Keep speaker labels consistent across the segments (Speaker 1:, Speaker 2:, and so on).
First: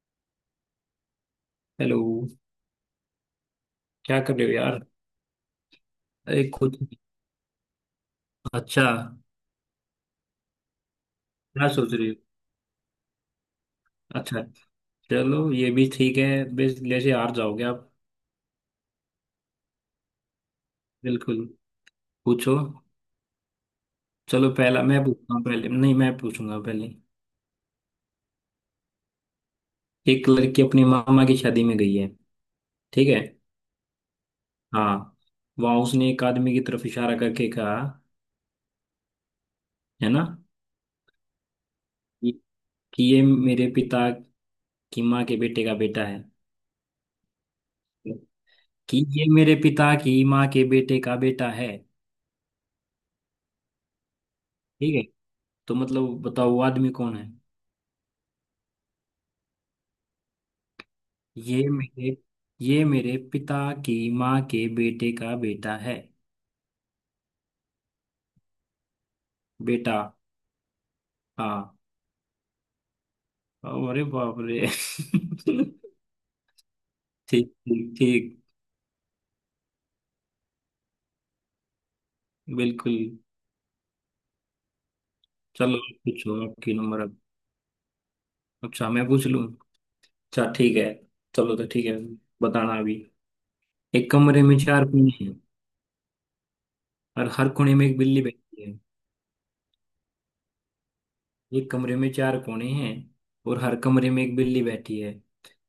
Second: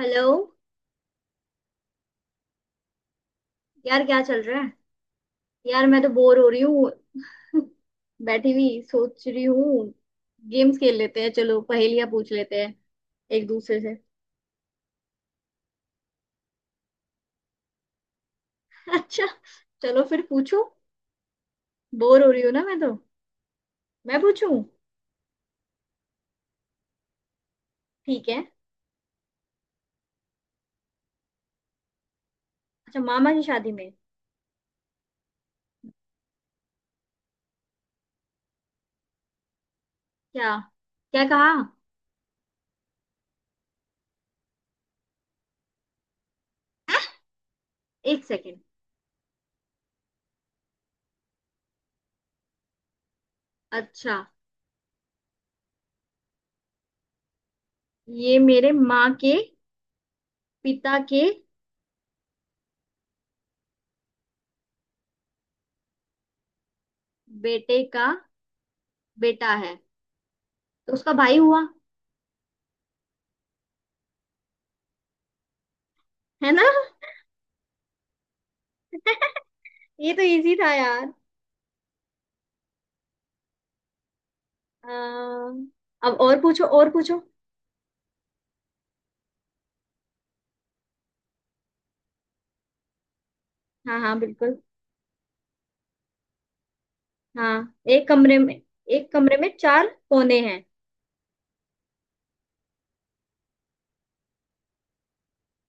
Speaker 1: Hello.
Speaker 2: Hello.
Speaker 1: यार क्या
Speaker 2: क्या कर
Speaker 1: चल
Speaker 2: रहे हो
Speaker 1: रहा है।
Speaker 2: यार।
Speaker 1: यार मैं तो बोर हो
Speaker 2: एक
Speaker 1: रही
Speaker 2: कुछ।
Speaker 1: हूँ। बैठी हुई
Speaker 2: अच्छा।
Speaker 1: सोच रही हूँ। गेम्स खेल लेते हैं, चलो
Speaker 2: क्या सोच रही
Speaker 1: पहेलियां
Speaker 2: हो?
Speaker 1: पूछ लेते हैं एक दूसरे से।
Speaker 2: अच्छा, चलो ये भी ठीक है। बस जैसे हार जाओगे आप।
Speaker 1: अच्छा, चलो फिर पूछूं,
Speaker 2: बिल्कुल।
Speaker 1: बोर हो रही हूँ
Speaker 2: पूछो।
Speaker 1: ना मैं तो। मैं
Speaker 2: चलो
Speaker 1: पूछूं?
Speaker 2: पहला मैं पूछता हूँ, पहले नहीं, मैं पूछूंगा पहले।
Speaker 1: ठीक है।
Speaker 2: एक लड़की अपनी मामा की शादी में गई है।
Speaker 1: अच्छा,
Speaker 2: ठीक है।
Speaker 1: मामा की शादी में?
Speaker 2: हाँ। वहाँ उसने एक आदमी की तरफ इशारा करके कहा, है ना,
Speaker 1: क्या? क्या कहा?
Speaker 2: कि कि ये मेरे पिता की माँ के बेटे का बेटा है।
Speaker 1: एक सेकेंड।
Speaker 2: कि ये मेरे पिता की माँ के बेटे का बेटा है।
Speaker 1: अच्छा,
Speaker 2: ठीक है। तो मतलब बताओ वो आदमी कौन है?
Speaker 1: ये मेरे माँ के पिता के
Speaker 2: ये मेरे ये मेरे पिता की माँ के बेटे का बेटा है।
Speaker 1: बेटे का बेटा है,
Speaker 2: बेटा।
Speaker 1: तो उसका भाई हुआ,
Speaker 2: हाँ। अरे बाप रे
Speaker 1: है ना?
Speaker 2: ठीक ठीक ठीक।
Speaker 1: ये तो इजी था यार।
Speaker 2: बिल्कुल।
Speaker 1: अम,
Speaker 2: चलो,
Speaker 1: अब और
Speaker 2: पूछो,
Speaker 1: पूछो
Speaker 2: आपकी
Speaker 1: और
Speaker 2: नंबर अब।
Speaker 1: पूछो।
Speaker 2: अच्छा, मैं पूछ लूँ। अच्छा ठीक है। चलो तो ठीक है। बताना अभी।
Speaker 1: हाँ
Speaker 2: एक
Speaker 1: हाँ
Speaker 2: कमरे में
Speaker 1: बिल्कुल।
Speaker 2: चार कोने हैं और हर
Speaker 1: हाँ,
Speaker 2: कोने में एक
Speaker 1: एक
Speaker 2: बिल्ली
Speaker 1: कमरे में,
Speaker 2: बैठी है।
Speaker 1: एक कमरे में चार कोने हैं।
Speaker 2: एक कमरे में चार कोने हैं और हर कमरे में एक बिल्ली बैठी है।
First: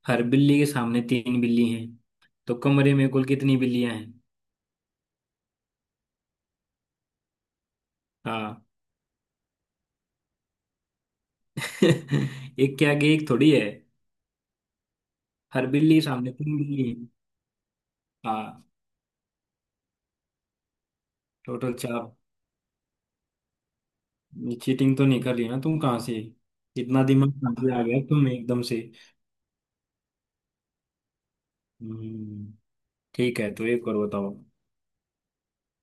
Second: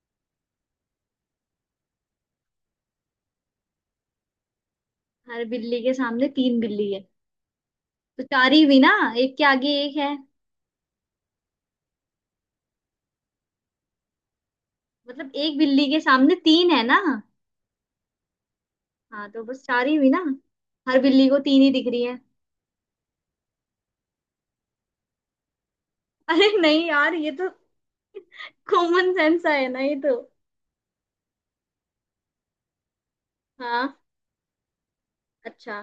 Speaker 2: हर बिल्ली के सामने तीन बिल्ली हैं। तो कमरे में कुल कितनी बिल्लियां हैं?
Speaker 1: हर बिल्ली के सामने तीन बिल्ली है, तो चार
Speaker 2: हाँ।
Speaker 1: ही हुई ना। एक के आगे एक है,
Speaker 2: एक के आगे एक थोड़ी है।
Speaker 1: मतलब एक
Speaker 2: हर
Speaker 1: बिल्ली के
Speaker 2: बिल्ली सामने
Speaker 1: सामने
Speaker 2: तुम
Speaker 1: तीन है
Speaker 2: बिल्ली।
Speaker 1: ना।
Speaker 2: हाँ।
Speaker 1: हाँ तो बस चार ही हुई ना, हर बिल्ली को तीन ही
Speaker 2: टोटल
Speaker 1: दिख रही
Speaker 2: चार।
Speaker 1: है।
Speaker 2: चीटिंग तो नहीं कर रही ना तुम? कहाँ से
Speaker 1: अरे नहीं
Speaker 2: इतना
Speaker 1: यार, ये
Speaker 2: दिमाग
Speaker 1: तो
Speaker 2: कहाँ से आ गया तुम एकदम से?
Speaker 1: कॉमन सेंस है ना ये तो।
Speaker 2: हम्म, ठीक है, तो एक
Speaker 1: हाँ,
Speaker 2: और बताओ।
Speaker 1: अच्छा।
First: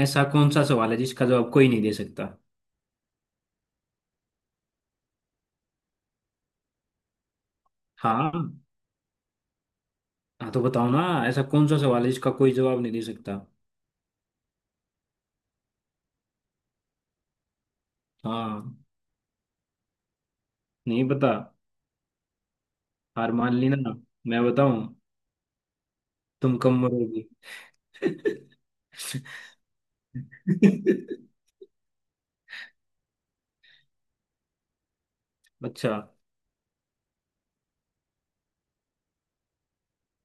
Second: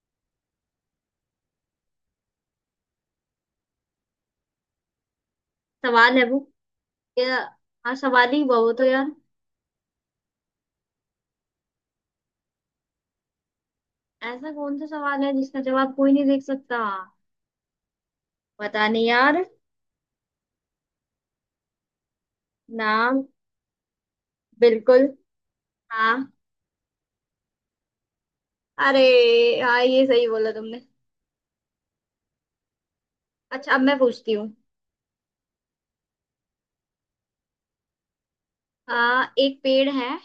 Speaker 2: ऐसा कौन सा सवाल है जिसका जवाब कोई नहीं दे सकता?
Speaker 1: सवाल है वो, ये, हाँ सवाल
Speaker 2: हाँ।
Speaker 1: ही हुआ वो तो यार।
Speaker 2: हाँ तो बताओ ना। ऐसा कौन सा सवाल है जिसका कोई जवाब नहीं दे सकता?
Speaker 1: ऐसा कौन सा सवाल है जिसका जवाब कोई नहीं देख सकता?
Speaker 2: हाँ।
Speaker 1: पता नहीं यार।
Speaker 2: नहीं पता।
Speaker 1: ना।
Speaker 2: हार मान ली ना? मैं बताऊं।
Speaker 1: बिल्कुल। हाँ।
Speaker 2: तुम कम मरोगी।
Speaker 1: अरे, हाँ ये सही बोला तुमने। अच्छा, अब मैं पूछती हूँ।
Speaker 2: अच्छा
Speaker 1: एक पेड़ है,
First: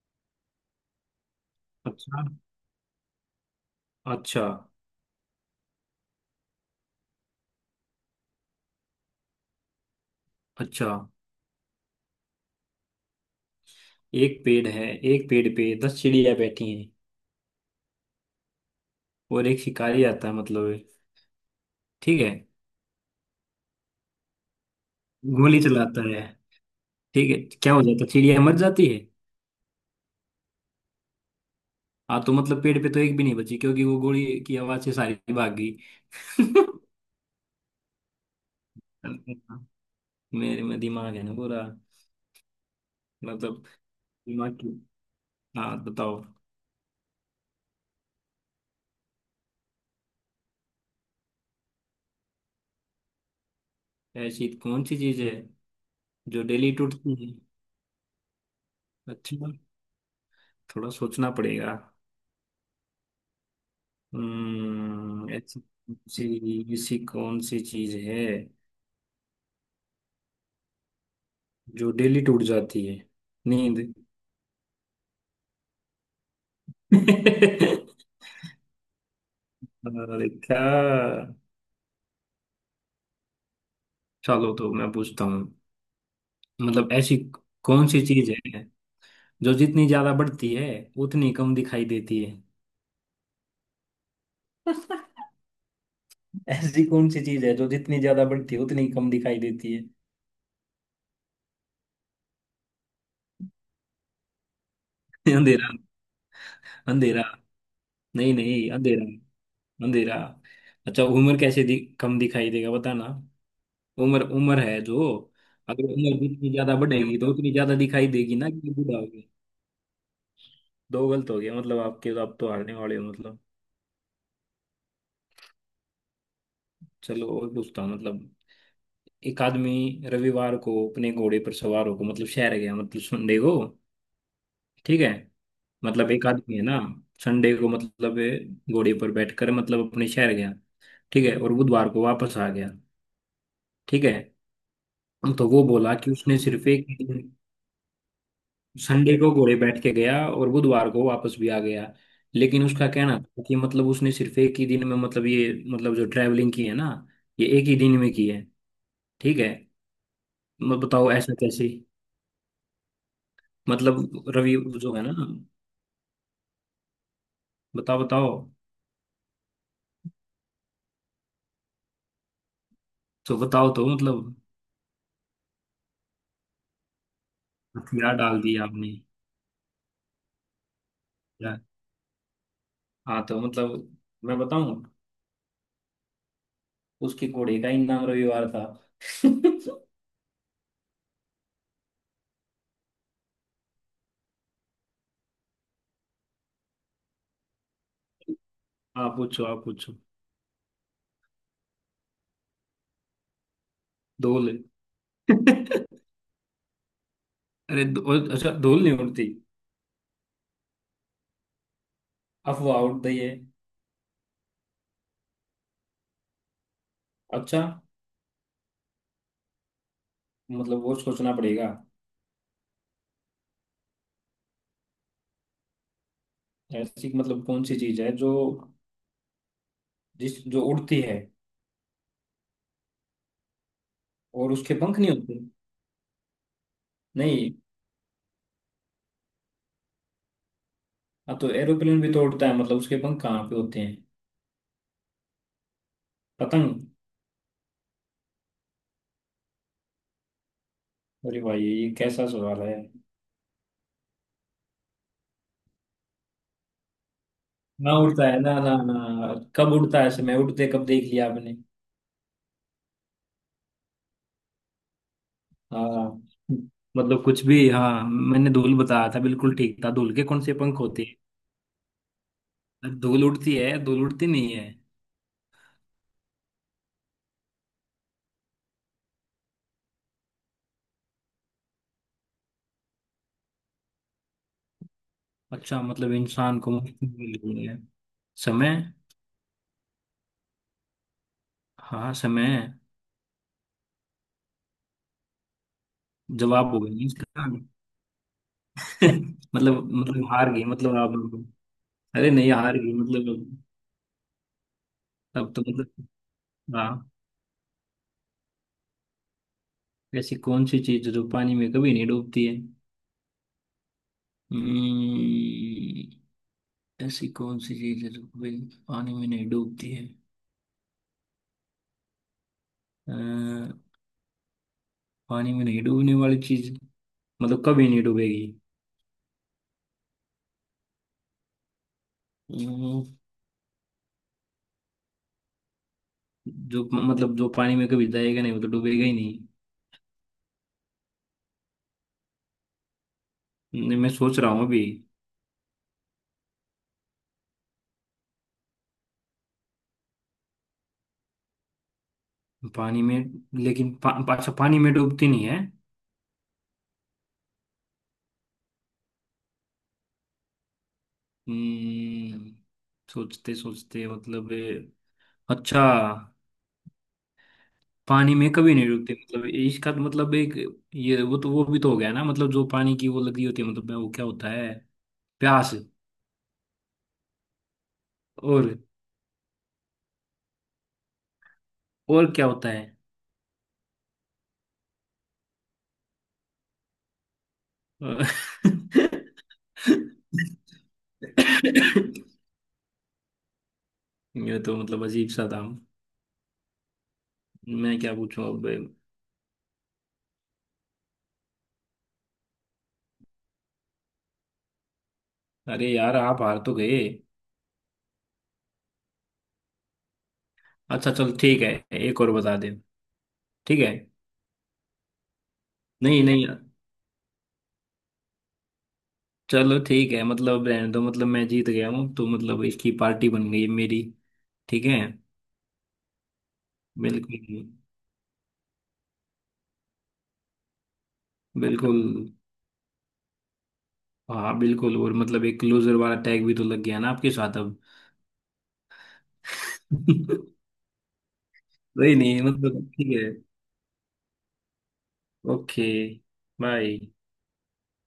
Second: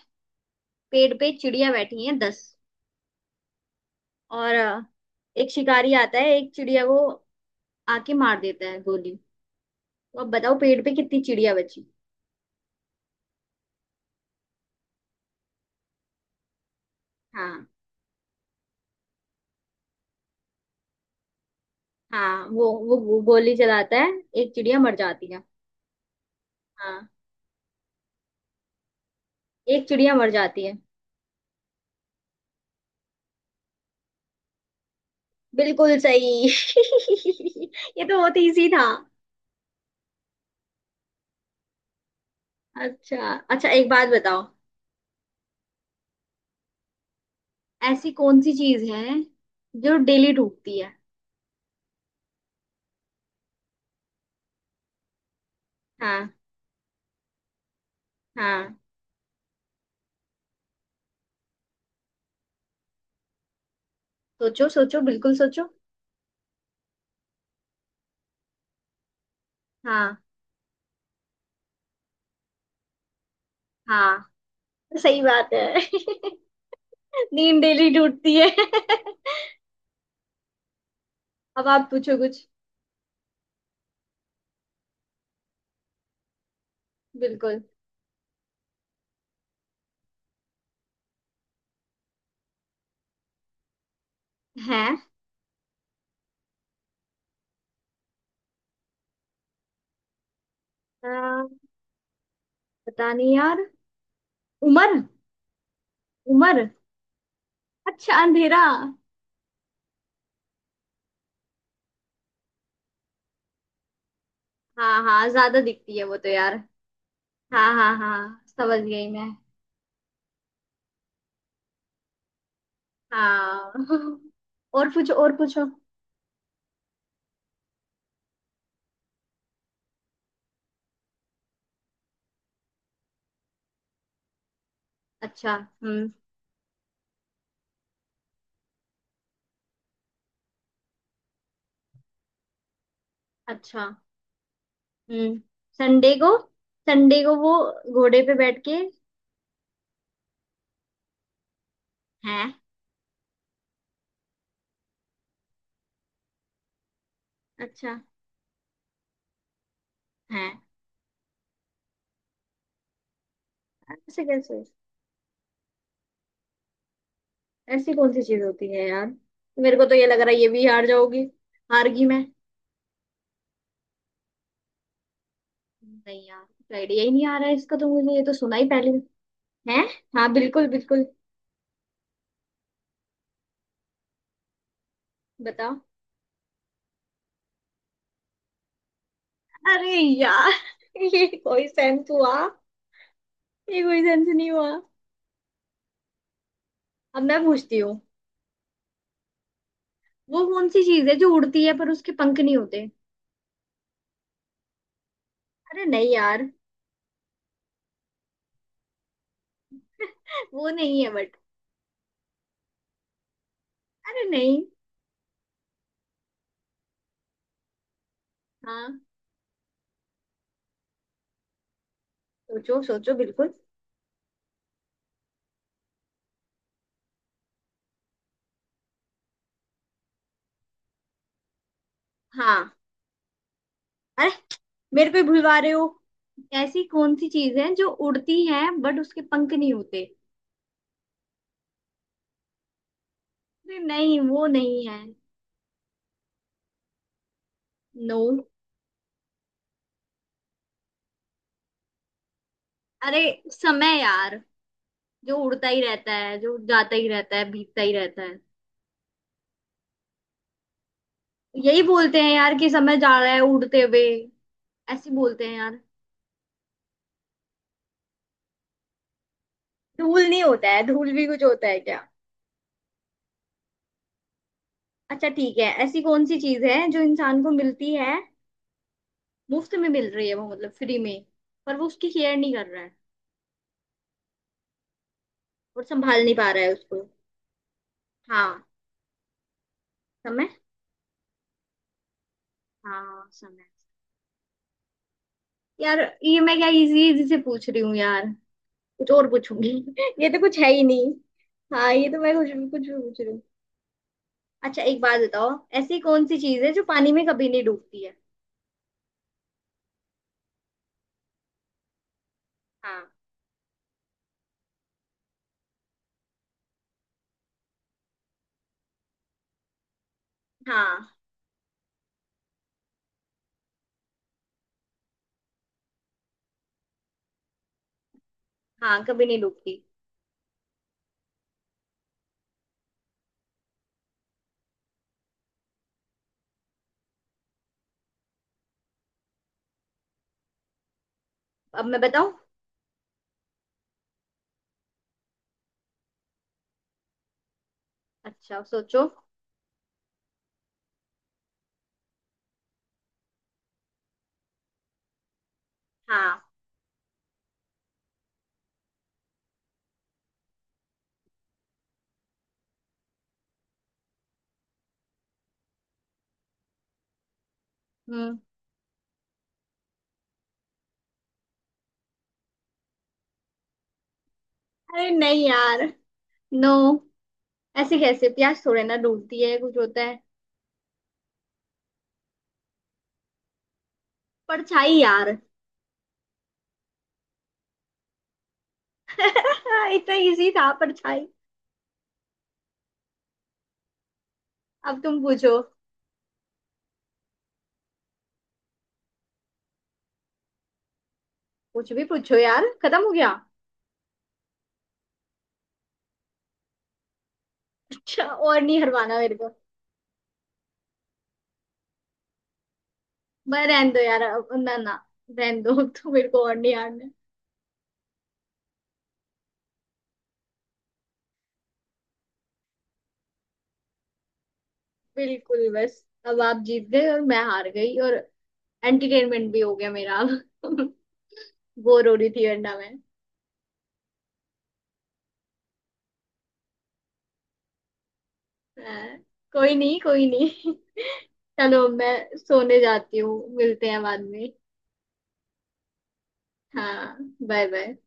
Speaker 1: पेड़ पे चिड़िया बैठी है
Speaker 2: अच्छा
Speaker 1: दस।
Speaker 2: अच्छा
Speaker 1: और एक शिकारी आता है, एक चिड़िया को आके मार देता है गोली। तो अब बताओ पेड़
Speaker 2: अच्छा।
Speaker 1: पे कितनी चिड़िया बची?
Speaker 2: एक पेड़ है, एक पेड़ पे दस चिड़िया बैठी हैं।
Speaker 1: हाँ।
Speaker 2: और एक शिकारी आता है, मतलब है। ठीक है।
Speaker 1: हाँ वो गोली चलाता है, एक चिड़िया मर जाती है।
Speaker 2: गोली चलाता है।
Speaker 1: हाँ।
Speaker 2: ठीक है। क्या हो जाता है? चिड़िया मर जाती है।
Speaker 1: एक चिड़िया मर जाती है।
Speaker 2: हाँ तो मतलब पेड़ पे तो एक भी नहीं बची क्योंकि वो गोली की आवाज से सारी भाग गई।
Speaker 1: बिल्कुल सही। ये तो बहुत इजी था।
Speaker 2: मेरे में दिमाग है ना पूरा।
Speaker 1: अच्छा
Speaker 2: मतलब
Speaker 1: अच्छा, एक बात बताओ।
Speaker 2: दिमाग की। हाँ बताओ।
Speaker 1: ऐसी कौन सी चीज है जो डेली टूटती है?
Speaker 2: ऐसी कौन सी चीज है
Speaker 1: हाँ।
Speaker 2: जो डेली टूटती है?
Speaker 1: हाँ।
Speaker 2: अच्छा, थोड़ा सोचना पड़ेगा।
Speaker 1: सोचो सोचो बिल्कुल
Speaker 2: ऐसी
Speaker 1: सोचो।
Speaker 2: कौन सी ऐसी कौन सी चीज है
Speaker 1: हाँ।
Speaker 2: जो डेली टूट जाती है? नींद।
Speaker 1: हाँ सही बात है। नींद डेली टूटती है।
Speaker 2: अरे क्या।
Speaker 1: अब आप पूछो कुछ।
Speaker 2: चलो तो मैं पूछता हूँ। मतलब ऐसी
Speaker 1: बिल्कुल।
Speaker 2: कौन सी चीज है जो जितनी ज्यादा बढ़ती है उतनी कम दिखाई देती है?
Speaker 1: है।
Speaker 2: ऐसी कौन सी चीज है जो जितनी ज्यादा बढ़ती है उतनी कम दिखाई देती है?
Speaker 1: आ, पता नहीं यार। उम्र।
Speaker 2: अंधेरा।
Speaker 1: उम्र।
Speaker 2: अंधेरा।
Speaker 1: अच्छा
Speaker 2: नहीं
Speaker 1: अंधेरा?
Speaker 2: नहीं, अंधेरा। अंधेरा। अच्छा, उम्र कैसे कम दिखाई देगा? बताना। उम्र उम्र है
Speaker 1: हाँ
Speaker 2: जो।
Speaker 1: हाँ ज्यादा
Speaker 2: अगर
Speaker 1: दिखती है वो
Speaker 2: उम्र
Speaker 1: तो
Speaker 2: जितनी
Speaker 1: यार।
Speaker 2: ज्यादा बढ़ेगी तो उतनी
Speaker 1: हाँ
Speaker 2: ज्यादा
Speaker 1: हाँ
Speaker 2: दिखाई देगी
Speaker 1: हाँ
Speaker 2: ना कि
Speaker 1: समझ
Speaker 2: बूढ़ा हो।
Speaker 1: गई मैं।
Speaker 2: दो गलत हो गया मतलब आपके, तो आप तो हारने वाले हो मतलब।
Speaker 1: हाँ। और पूछो और पूछो।
Speaker 2: चलो और पूछता हूँ। मतलब एक आदमी रविवार को अपने घोड़े पर सवार होकर मतलब शहर गया, मतलब संडे को। ठीक है।
Speaker 1: अच्छा। हम्म।
Speaker 2: मतलब एक आदमी है ना, संडे को मतलब घोड़े पर बैठकर मतलब अपने शहर गया। ठीक है, और बुधवार को वापस आ गया।
Speaker 1: अच्छा।
Speaker 2: ठीक है।
Speaker 1: हम्म।
Speaker 2: तो वो बोला कि
Speaker 1: संडे को,
Speaker 2: उसने सिर्फ एक
Speaker 1: संडे
Speaker 2: दिन।
Speaker 1: को वो घोड़े पे बैठ के।
Speaker 2: संडे को घोड़े बैठ के गया और बुधवार को वापस भी आ गया।
Speaker 1: हैं?
Speaker 2: लेकिन उसका कहना था कि मतलब उसने सिर्फ एक ही दिन में मतलब ये, मतलब जो ट्रैवलिंग की है ना, ये एक ही दिन
Speaker 1: अच्छा।
Speaker 2: में की है। ठीक है।
Speaker 1: हैं?
Speaker 2: मैं बताओ ऐसा कैसे?
Speaker 1: ऐसे
Speaker 2: मतलब रवि
Speaker 1: कैसे?
Speaker 2: जो है ना।
Speaker 1: ऐसी
Speaker 2: बताओ
Speaker 1: कौन सी
Speaker 2: बताओ।
Speaker 1: चीज होती है यार? मेरे को तो ये लग रहा है ये भी हार जाओगी। हार गई मैं।
Speaker 2: तो बताओ, तो मतलब
Speaker 1: नहीं यार, कुछ आइडिया ही नहीं आ रहा है, इसका तो मुझे
Speaker 2: हथियार
Speaker 1: ये तो
Speaker 2: डाल
Speaker 1: सुना
Speaker 2: दिया
Speaker 1: ही पहले
Speaker 2: आपने।
Speaker 1: है। हाँ बिल्कुल बिल्कुल।
Speaker 2: क्या- हाँ तो मतलब मैं बताऊं।
Speaker 1: बताओ।
Speaker 2: उसके घोड़े का ही नाम रविवार था।
Speaker 1: अरे यार। ये कोई सेंस हुआ? ये कोई सेंस नहीं हुआ। अब मैं पूछती हूँ।
Speaker 2: आप पूछो आप पूछो।
Speaker 1: वो कौन सी चीज है जो उड़ती है पर उसके पंख नहीं होते?
Speaker 2: धूल।
Speaker 1: अरे नहीं यार।
Speaker 2: अरे धूल- अच्छा धूल नहीं उड़ती?
Speaker 1: वो नहीं है बट।
Speaker 2: अफवाह उड़ रही है।
Speaker 1: अरे नहीं।
Speaker 2: अच्छा,
Speaker 1: हाँ।
Speaker 2: मतलब वो सोचना पड़ेगा।
Speaker 1: सोचो सोचो बिल्कुल।
Speaker 2: ऐसी मतलब कौन सी चीज है जो जिस जो उड़ती है
Speaker 1: हाँ। अरे,
Speaker 2: और उसके पंख नहीं
Speaker 1: मेरे को ही
Speaker 2: होते?
Speaker 1: भुलवा रहे हो। ऐसी कौन सी
Speaker 2: नहीं।
Speaker 1: चीज है जो उड़ती है बट उसके पंख नहीं होते?
Speaker 2: हाँ तो एरोप्लेन भी तो उड़ता है, मतलब उसके पंख कहाँ पे
Speaker 1: अरे
Speaker 2: होते हैं?
Speaker 1: नहीं वो नहीं है।
Speaker 2: पतंग।
Speaker 1: नो।
Speaker 2: अरे भाई ये कैसा सवाल है?
Speaker 1: अरे। समय यार, जो उड़ता ही रहता है, जो जाता ही रहता है, बीतता ही
Speaker 2: ना
Speaker 1: रहता
Speaker 2: उड़ता
Speaker 1: है।
Speaker 2: है, ना ना ना कब उड़ता है समय? उड़ते कब देख लिया आपने?
Speaker 1: यही बोलते हैं यार कि समय जा रहा है उड़ते हुए। ऐसे बोलते हैं यार।
Speaker 2: हाँ। मतलब कुछ भी। हाँ मैंने धूल बताया था, बिल्कुल ठीक था। धूल
Speaker 1: धूल
Speaker 2: के कौन
Speaker 1: नहीं
Speaker 2: से
Speaker 1: होता
Speaker 2: पंख
Speaker 1: है,
Speaker 2: होते
Speaker 1: धूल भी कुछ होता है क्या?
Speaker 2: हैं? धूल उड़ती है, धूल उड़ती नहीं है?
Speaker 1: अच्छा ठीक है। ऐसी कौन सी चीज है जो इंसान को मिलती है? मुफ्त में मिल रही है वो, मतलब फ्री में, पर वो उसकी केयर नहीं कर रहा है
Speaker 2: अच्छा,
Speaker 1: और
Speaker 2: मतलब
Speaker 1: संभाल नहीं पा
Speaker 2: इंसान
Speaker 1: रहा
Speaker 2: को
Speaker 1: है
Speaker 2: मुफ्त
Speaker 1: उसको।
Speaker 2: में मिल गई है।
Speaker 1: हाँ।
Speaker 2: समय।
Speaker 1: समय।
Speaker 2: हाँ समय।
Speaker 1: हाँ समय। यार, ये मैं क्या
Speaker 2: जवाब हो गया नहीं
Speaker 1: इजी इजी से
Speaker 2: इसका।
Speaker 1: पूछ रही हूँ यार। कुछ और पूछूंगी।
Speaker 2: मतलब मतलब
Speaker 1: ये तो
Speaker 2: हार
Speaker 1: कुछ
Speaker 2: गई
Speaker 1: है ही
Speaker 2: मतलब
Speaker 1: नहीं।
Speaker 2: आप।
Speaker 1: हाँ ये तो
Speaker 2: अरे
Speaker 1: मैं कुछ
Speaker 2: नहीं, हार
Speaker 1: कुछ
Speaker 2: गई
Speaker 1: भी पूछ रही हूँ।
Speaker 2: मतलब।
Speaker 1: अच्छा एक बात बताओ।
Speaker 2: अब तो
Speaker 1: ऐसी
Speaker 2: मतलब।
Speaker 1: कौन सी चीज है जो
Speaker 2: हाँ।
Speaker 1: पानी में कभी नहीं डूबती है?
Speaker 2: ऐसी कौन सी चीज जो पानी में कभी नहीं डूबती है?
Speaker 1: हाँ।
Speaker 2: हम्म, ऐसी कौन सी चीज है जो कभी पानी में नहीं डूबती है?
Speaker 1: हाँ।
Speaker 2: अ, पानी में नहीं डूबने वाली चीज मतलब कभी नहीं डूबेगी।
Speaker 1: हाँ कभी नहीं डूबती।
Speaker 2: हम्म, जो मतलब जो पानी में कभी जाएगा नहीं वो तो डूबेगा ही नहीं।
Speaker 1: अब मैं बताऊं।
Speaker 2: नहीं, मैं सोच रहा हूँ अभी।
Speaker 1: अच्छा सोचो।
Speaker 2: पानी में, लेकिन अच्छा पानी में डूबती नहीं है।
Speaker 1: हाँ।
Speaker 2: हम्म, सोचते सोचते मतलब अच्छा। पानी
Speaker 1: हम्म।
Speaker 2: में कभी नहीं डूबते मतलब, इसका तो मतलब एक। ये वो तो वो भी तो हो गया ना, मतलब जो पानी की वो लगी होती है, मतलब वो क्या होता है?
Speaker 1: अरे नहीं
Speaker 2: प्यास।
Speaker 1: यार। नो। ऐसे कैसे, प्यास
Speaker 2: और
Speaker 1: थोड़े ना डूबती है, कुछ होता है।
Speaker 2: और क्या होता है?
Speaker 1: परछाई यार। इतना इजी था, परछाई।
Speaker 2: ये तो
Speaker 1: अब
Speaker 2: मतलब
Speaker 1: तुम
Speaker 2: अजीब सा
Speaker 1: पूछो।
Speaker 2: था। मैं क्या पूछूं अब?
Speaker 1: कुछ भी पूछो यार, खत्म हो गया।
Speaker 2: अरे यार, आप हार तो गए।
Speaker 1: अच्छा, और नहीं हरवाना मेरे को।
Speaker 2: अच्छा चल ठीक है, एक और बता दे।
Speaker 1: मैं
Speaker 2: ठीक
Speaker 1: रहने
Speaker 2: है।
Speaker 1: दो यार अब- ना ना रहने दो। अब तो
Speaker 2: नहीं
Speaker 1: मेरे को
Speaker 2: नहीं।
Speaker 1: और नहीं हारना है।
Speaker 2: चलो ठीक है, मतलब रहने दो, मतलब मैं जीत गया हूँ तो मतलब इसकी पार्टी बन गई मेरी। ठीक है।
Speaker 1: बिल्कुल, बस अब आप जीत गए और मैं
Speaker 2: बिल्कुल
Speaker 1: हार गई, और एंटरटेनमेंट भी हो गया मेरा अब।
Speaker 2: बिल्कुल।
Speaker 1: बोर हो रही थी वरना मैं।
Speaker 2: हाँ बिल्कुल। और मतलब एक क्लोजर वाला टैग भी तो लग गया ना आपके साथ अब।
Speaker 1: हाँ, कोई नहीं कोई नहीं। चलो
Speaker 2: नहीं
Speaker 1: मैं
Speaker 2: नहीं,
Speaker 1: सोने
Speaker 2: मतलब ठीक
Speaker 1: जाती
Speaker 2: है।
Speaker 1: हूँ, मिलते हैं बाद में।
Speaker 2: ओके। बाय।
Speaker 1: हाँ। Bye bye.